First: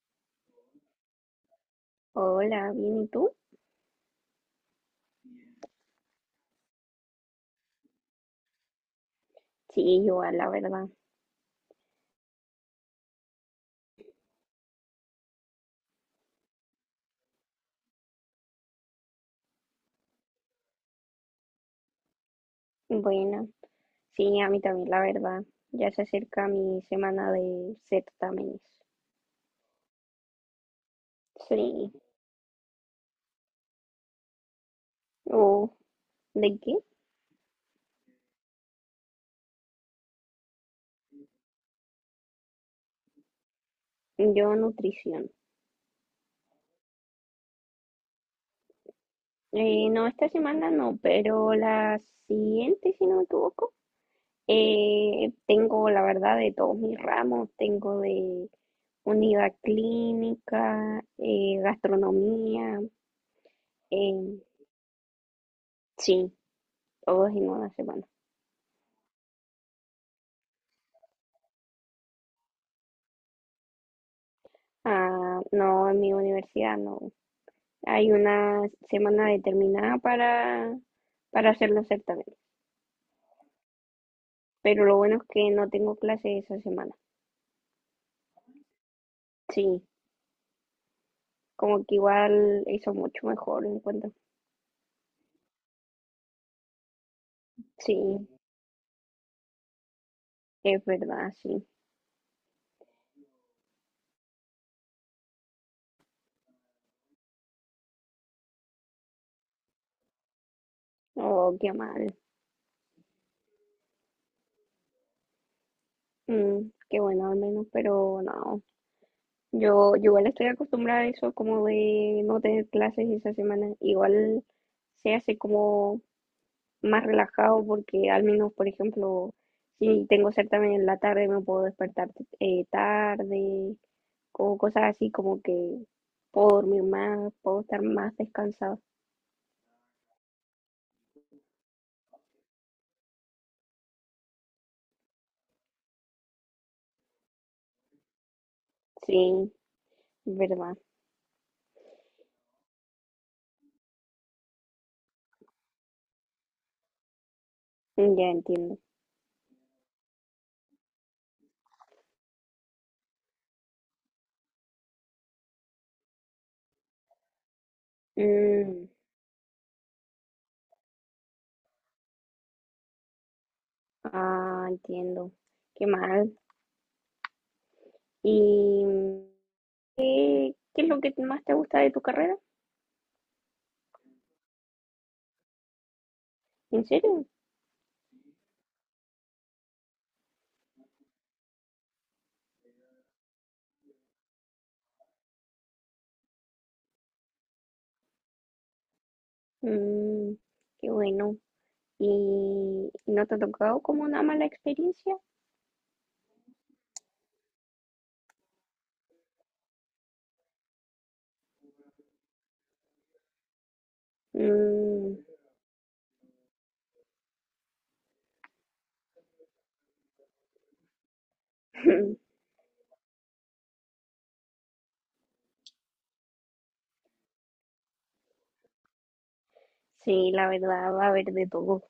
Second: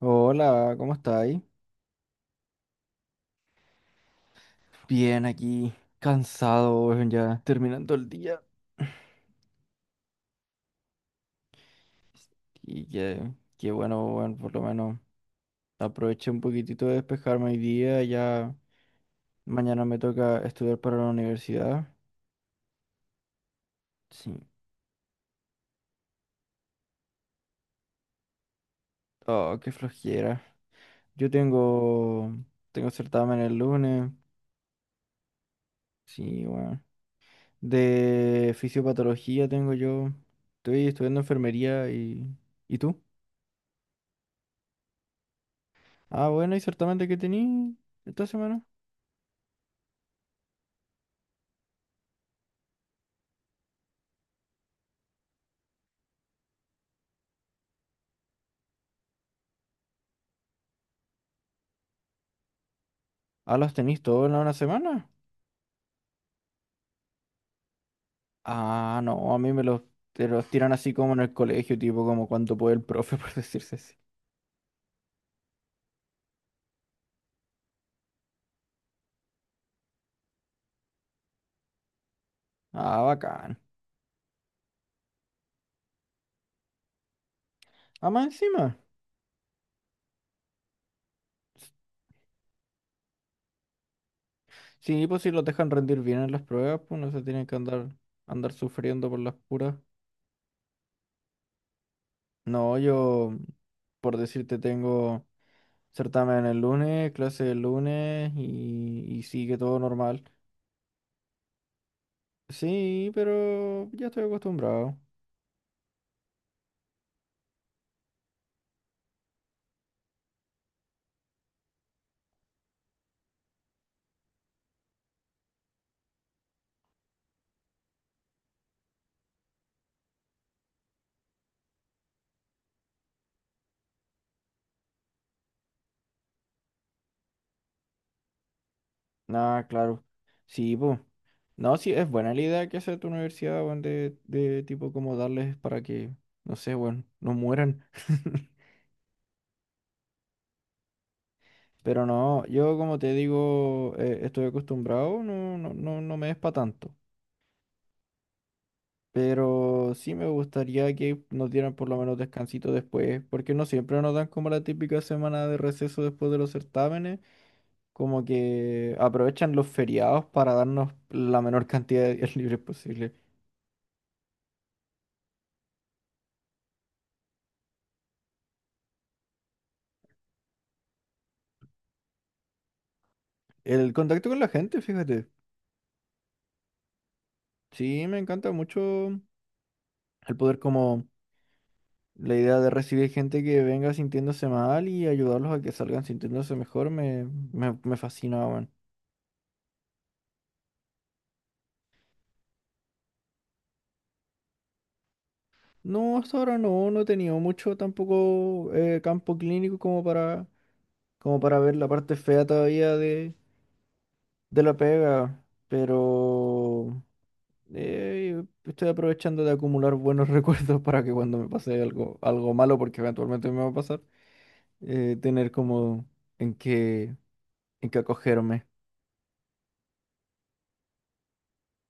Hola, ¿cómo estáis? Hola, bien, ¿y tú? Bien, aquí, cansado, weón, ya terminando el día. Sí, igual, la verdad. Y que, Qué bueno, weón, por lo menos aproveché un poquitito de despejarme hoy día. Ya mañana me toca estudiar para la universidad. Bueno, Sí. sí, a mí también, la verdad. Ya se acerca mi semana de certámenes. Oh, qué flojera. Yo Sí, tengo, Tengo certamen el lunes. o Sí, ¿de qué? bueno. De fisiopatología tengo yo. Estoy estudiando enfermería y... ¿Y tú? Yo nutrición. Ah, bueno, ¿y certamen de qué tení esta semana? No, esta semana no, pero la siguiente, si no me equivoco. Tengo, la verdad, de todos mis ramos. Tengo de unidad clínica, gastronomía. Ah, los tenéis todos en eh, una semana. sí, todos en una semana. Ah, no, a mí me los, te los tiran así como en el colegio, tipo como cuanto puede el profe, por decirse así. Ah, no, en mi universidad no. Hay una semana determinada para hacer los certámenes, Ah, bacán. pero lo bueno es que no tengo clase esa semana. Ah, más encima. Sí, como que igual hizo mucho mejor, encuentro. Sí, pues si los dejan rendir bien en las pruebas, pues no se tienen que andar, Sí, andar sufriendo por las puras. es verdad, sí. No, yo, Por decirte, tengo certamen el lunes, clase el lunes y sigue todo normal. Oh, qué mal. Sí, pero ya estoy acostumbrado. Mm, qué bueno al menos, pero no. Yo igual estoy acostumbrada a eso, como de no tener clases esa semana. Igual se hace como más relajado porque al menos, por ejemplo, si tengo certamen en la tarde me puedo despertar tarde o cosas así como que puedo dormir más, puedo estar más descansado. Ah, claro. Sí, pues. No, sí, es buena la idea que hace tu universidad, weón, de tipo como darles para que, no sé, weón, no mueran. Sí, verdad. Pero no, yo como te digo, estoy acostumbrado, no, no, no, no me es para tanto. Mm, ya entiendo. Pero sí me gustaría que nos dieran por lo menos descansito después, porque no siempre nos dan como la típica semana de receso después de los certámenes, como Mm, que aprovechan los feriados para darnos la menor cantidad de días libres posible. ah, entiendo. Qué mal. ¿Y qué es lo que más te gusta de tu carrera? El contacto con la gente, fíjate. ¿En serio? Sí, me encanta mucho el poder como la idea de recibir gente que venga sintiéndose mal y ayudarlos a que salgan sintiéndose mejor me fascina, weón. Mm, qué bueno. ¿Y no te ha tocado como una mala experiencia? No, hasta ahora no, no he tenido mucho tampoco campo clínico como para, como para ver la parte fea todavía de la Mm. pega, pero estoy aprovechando de acumular buenos recuerdos para que cuando me pase algo malo, porque eventualmente me va a pasar tener como en qué, en qué acogerme. Sí, la verdad va a haber de todo.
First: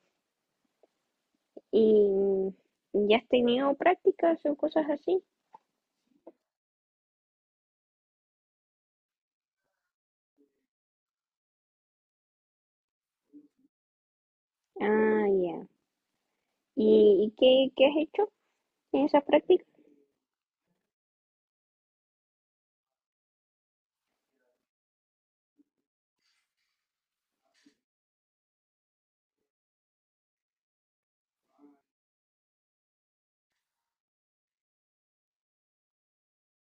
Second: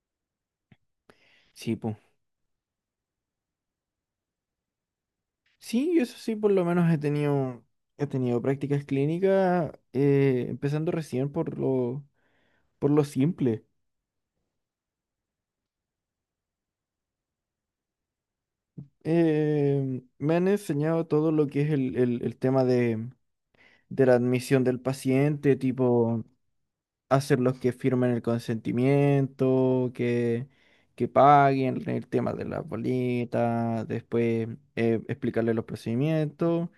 Sí, pues. ¿Y ya has tenido prácticas o cosas así? Sí, yo eso sí, por lo menos he tenido prácticas clínicas, empezando recién por lo simple. Ah, ya. ¿Y, qué has hecho en esas prácticas? Me han enseñado todo lo que es el tema de la admisión del paciente, tipo hacer los que firmen el consentimiento, que paguen el tema de las bolitas, después explicarles los procedimientos,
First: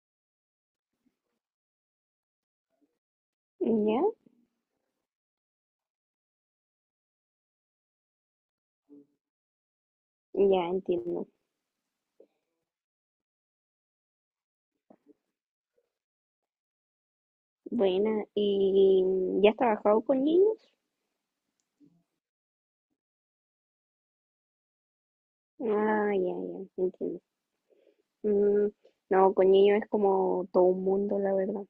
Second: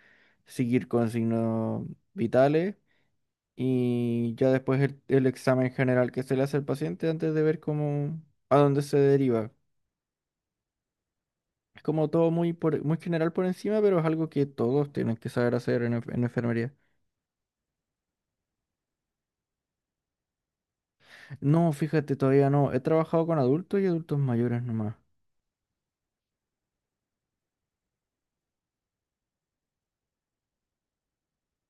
seguir con signos vitales Ya, y ya después el examen general que se le hace al paciente antes de ver cómo, a dónde se deriva. ya entiendo. Es como todo muy, por, muy general por encima, pero es algo que todos tienen que saber hacer en enfermería. Buena. ¿Y ya has trabajado con niños? No, fíjate, todavía no. He trabajado con adultos y adultos mayores nomás. Ah, ya, ya, entiendo. Mm, no, con niños es como todo un mundo, la verdad.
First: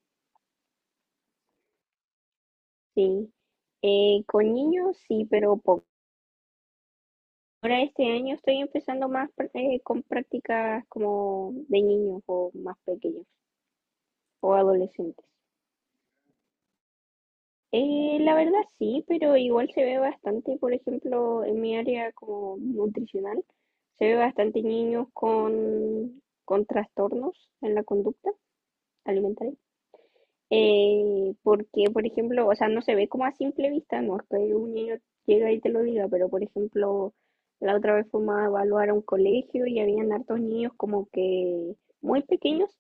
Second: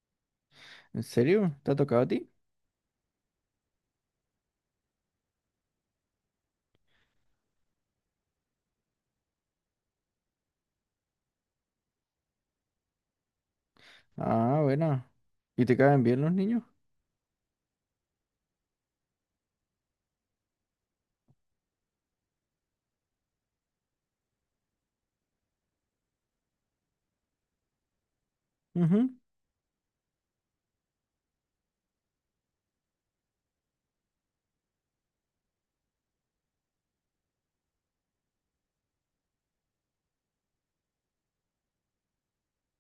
¿En serio? ¿Te ha tocado a ti? Sí. Con niños sí, pero poco. Ahora este año estoy empezando más con prácticas como de niños o más pequeños, o Ah, bueno. adolescentes. ¿Y te caen bien los niños? La verdad sí, pero igual se ve bastante, por ejemplo, en mi área como nutricional, se ve bastante niños con trastornos en la conducta Ujú. alimentaria. Porque, por ejemplo, o sea, no se ve como a simple vista, no es que un niño llega y te lo diga, pero por ejemplo, la otra vez fuimos a evaluar a un colegio y habían hartos niños como que muy pequeños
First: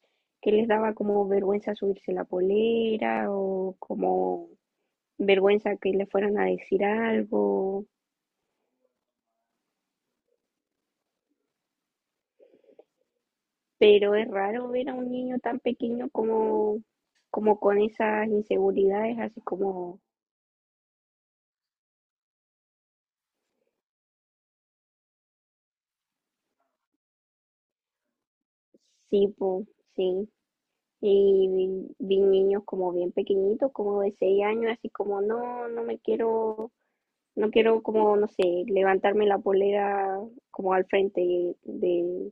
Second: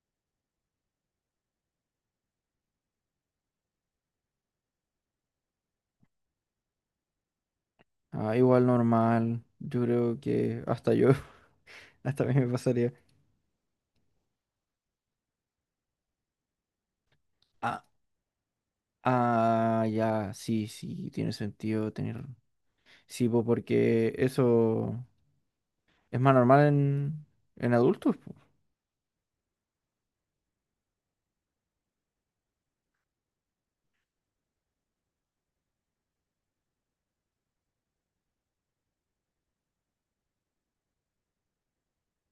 que les daba como vergüenza subirse la polera o como vergüenza que le fueran a decir algo, Ah, igual normal. Yo creo que hasta yo, hasta a mí me pasaría. pero es raro ver a un niño tan pequeño como con Ah, esas inseguridades, así ah, como, ya, sí, sí, tiene sentido tener. Sí, po, porque eso es más normal en adultos, po. sí, po, sí. Y vi niños como bien pequeñitos, como de 6 años, así como, no, no me quiero, no quiero como, no sé, levantarme la polera como al frente de,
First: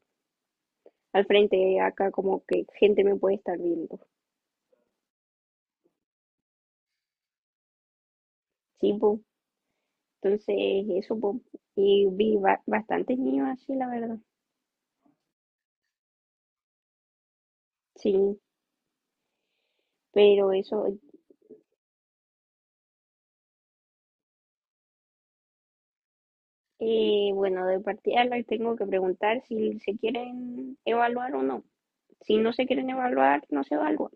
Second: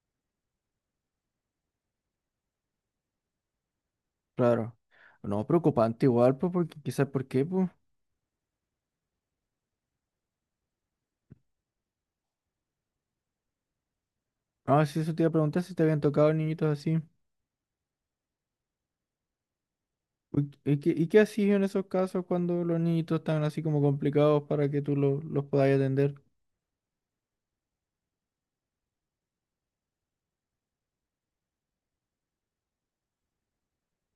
al frente acá, como que gente me puede estar viendo. Claro. No, preocupante igual, pues, porque quizás por qué, pues. Sí, po. Entonces, eso, po, y vi bastantes niños así, la verdad. Ah, sí, eso te iba a preguntar si te habían tocado niñitos así. Sí, Uy, pero ¿y eso, qué, y qué hacías en esos casos cuando los niñitos están así como complicados para que tú los puedas atender? Bueno, de partida les tengo que preguntar si se quieren evaluar o no. Si no se quieren evaluar, no se evalúan.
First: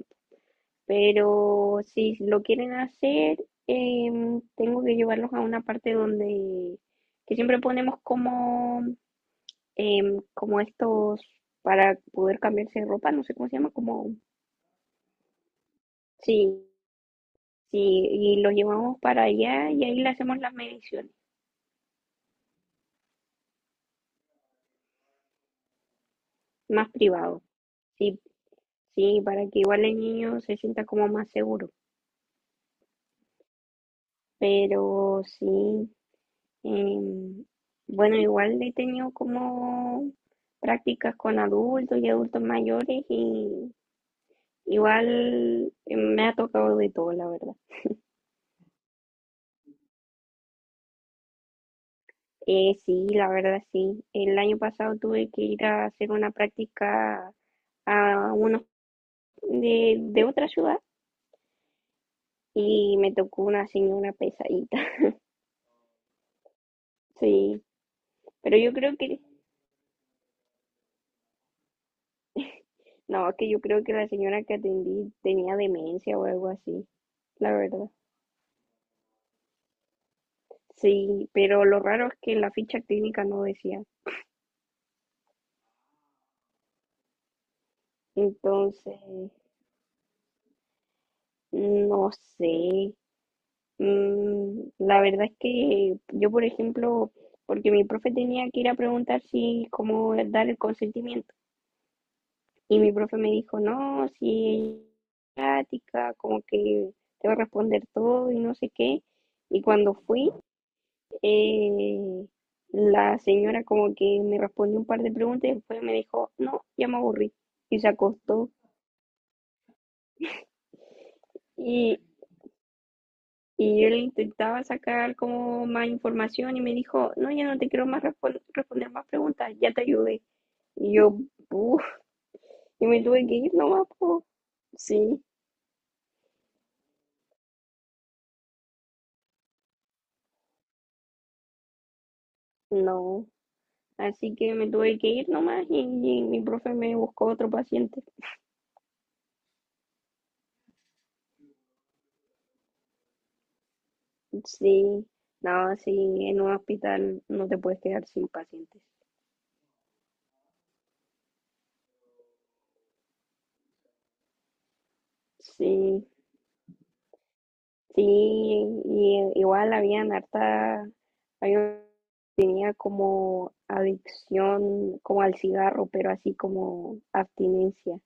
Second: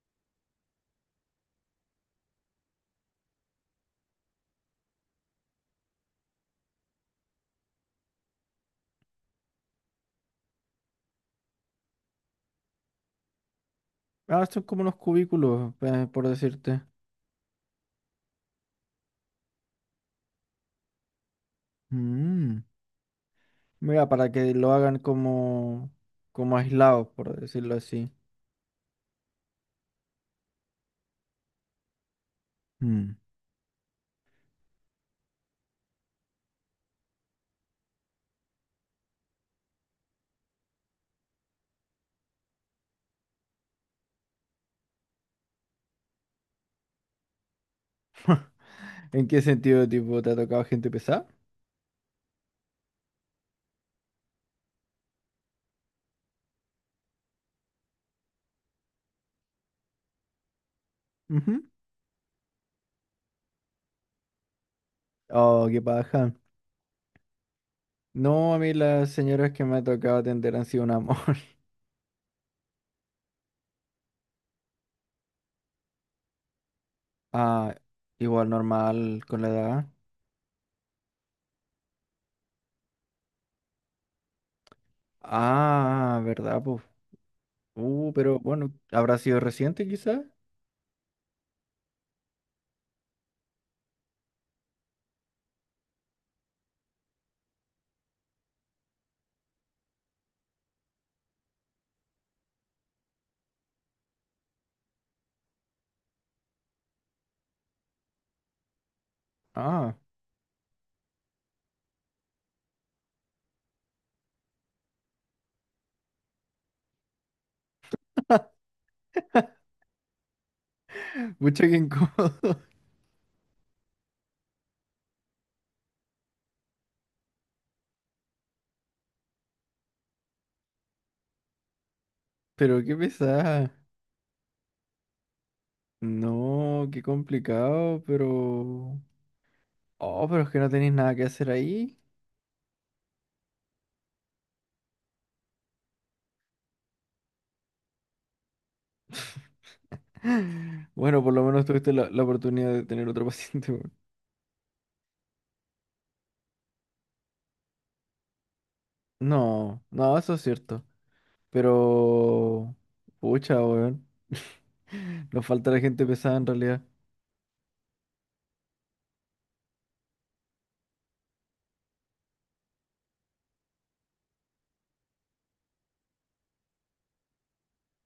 Pero si lo quieren hacer, tengo que llevarlos a una parte donde, que siempre ponemos como, como estos para poder cambiarse de ropa, no sé cómo se llama, como, Ah, son como unos cubículos, por sí. decirte. Sí, y lo llevamos para allá y ahí le hacemos las mediciones, Mm, mira, para que lo hagan como, como más aislados, por privado. decirlo así. Sí, sí, para que igual el niño se sienta como más seguro. Mm. Pero sí, em, bueno, igual he tenido como prácticas con adultos y adultos mayores y igual me ha tocado de todo, la verdad. ¿En qué sentido, tipo, te ha tocado gente pesada? Sí, la verdad sí. El año pasado tuve que ir a hacer una práctica a unos de otra ciudad Ujú. y me tocó una señora pesadita. Oh, qué paja. Sí, No, pero a mí yo creo las que, señoras que me ha tocado atender han sido un amor. no, que yo creo que la señora que atendí tenía demencia o algo así, la Ah, verdad. igual normal con la edad. Sí, pero lo raro es que la ficha clínica no decía. Ah, ¿verdad? Pues, pero bueno, ¿habrá Entonces, sido reciente quizás? no sé. Mm, la verdad es que yo, por ejemplo, porque mi profe tenía que ir a preguntar si, cómo dar el consentimiento. Y mi profe me dijo, no, si ella es práctica, como que te va a responder todo y no sé qué. Y cuando Ah, fui, eh, la señora como que me respondió un par de preguntas y después me dijo, no, ya me aburrí. Y se acostó. mucha que Y, incómodo. y yo le intentaba sacar como más información y me dijo, no, ya no te quiero más responder más preguntas, ya te ayudé. Y yo, uff, Pero y qué me tuve que ir pesada. nomás, po. Sí, No, qué complicado, pero... Oh, pero es que no tenéis nada que hacer ahí. no. Así que me tuve que ir nomás y mi profe me buscó otro paciente. Bueno, por lo menos tuviste la oportunidad de tener otro paciente, weón. Sí, no, sí, en un hospital no te puedes quedar sin pacientes. No, no, eso es cierto. Pero... Pucha, weón. Nos falta la Sí, gente pesada en realidad. sí, y igual había como adicción, como al cigarro, pero así como abstinencia.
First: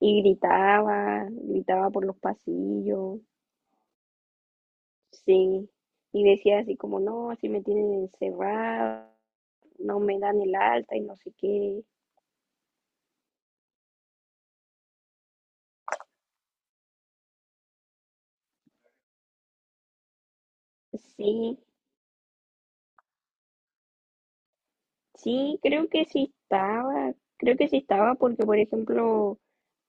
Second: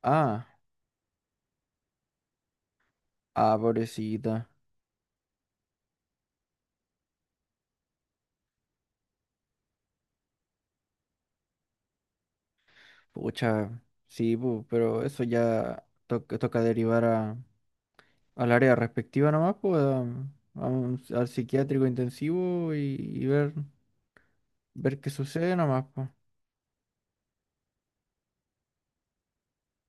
Y Ah, gritaba por los pasillos, ah, pobrecita. sí, y decía así como, no, así me tienen encerrado, no me dan el alta y no sé qué. Pucha, sí, pu, pero eso ya toca derivar a, al área respectiva nomás, pues, al Sí, psiquiátrico intensivo y ver. Ver qué sucede sí, nomás, pues. Creo que sí estaba porque, por ejemplo,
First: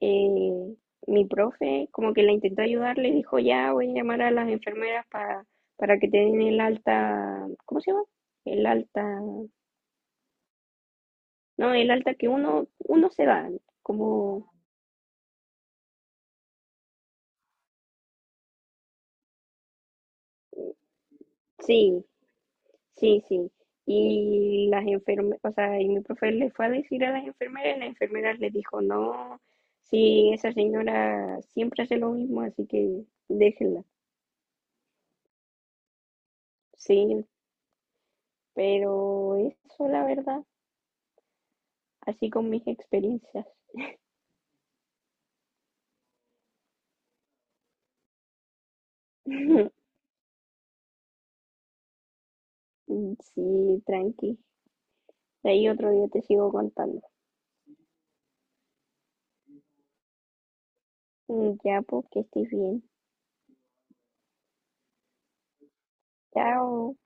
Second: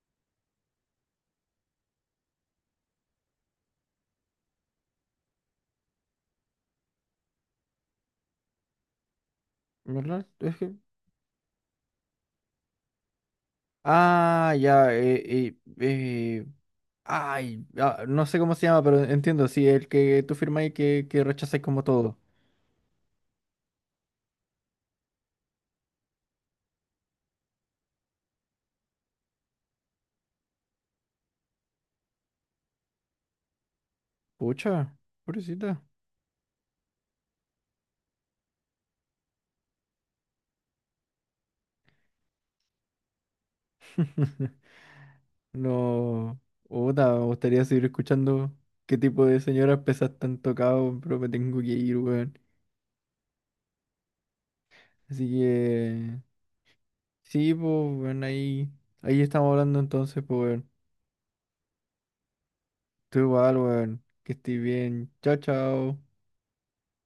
eh, mi profe como que la intentó ayudar, le dijo, ya voy a llamar a las enfermeras para que te den el alta, ¿cómo se llama? El alta, ¿Verdad? Es que... no, el alta que uno se da, como, Ah, ya, eh, ay, ah, no sé cómo se llama, pero entiendo, sí, el que tú firmas y que rechazáis como sí. todo. Sí, sí. Y las enfermeras, o sea, y mi profe le fue a decir a las enfermeras, y las enfermeras le dijo, no, sí, esa señora siempre hace lo mismo, así que déjenla. Pucha, pobrecita. Sí, pero eso, la verdad, así con mis experiencias. No, puta, me gustaría seguir escuchando qué tipo de señoras pesas tan tocado, pero me tengo que ir, weón. Sí, tranqui. Así De ahí otro día que, te sigo contando. sí, pues, weón, ahí estamos hablando entonces, pues, weón. Ya, pues, que estés bien. Tú igual, weón, que estés bien. Chao, chao. Chao.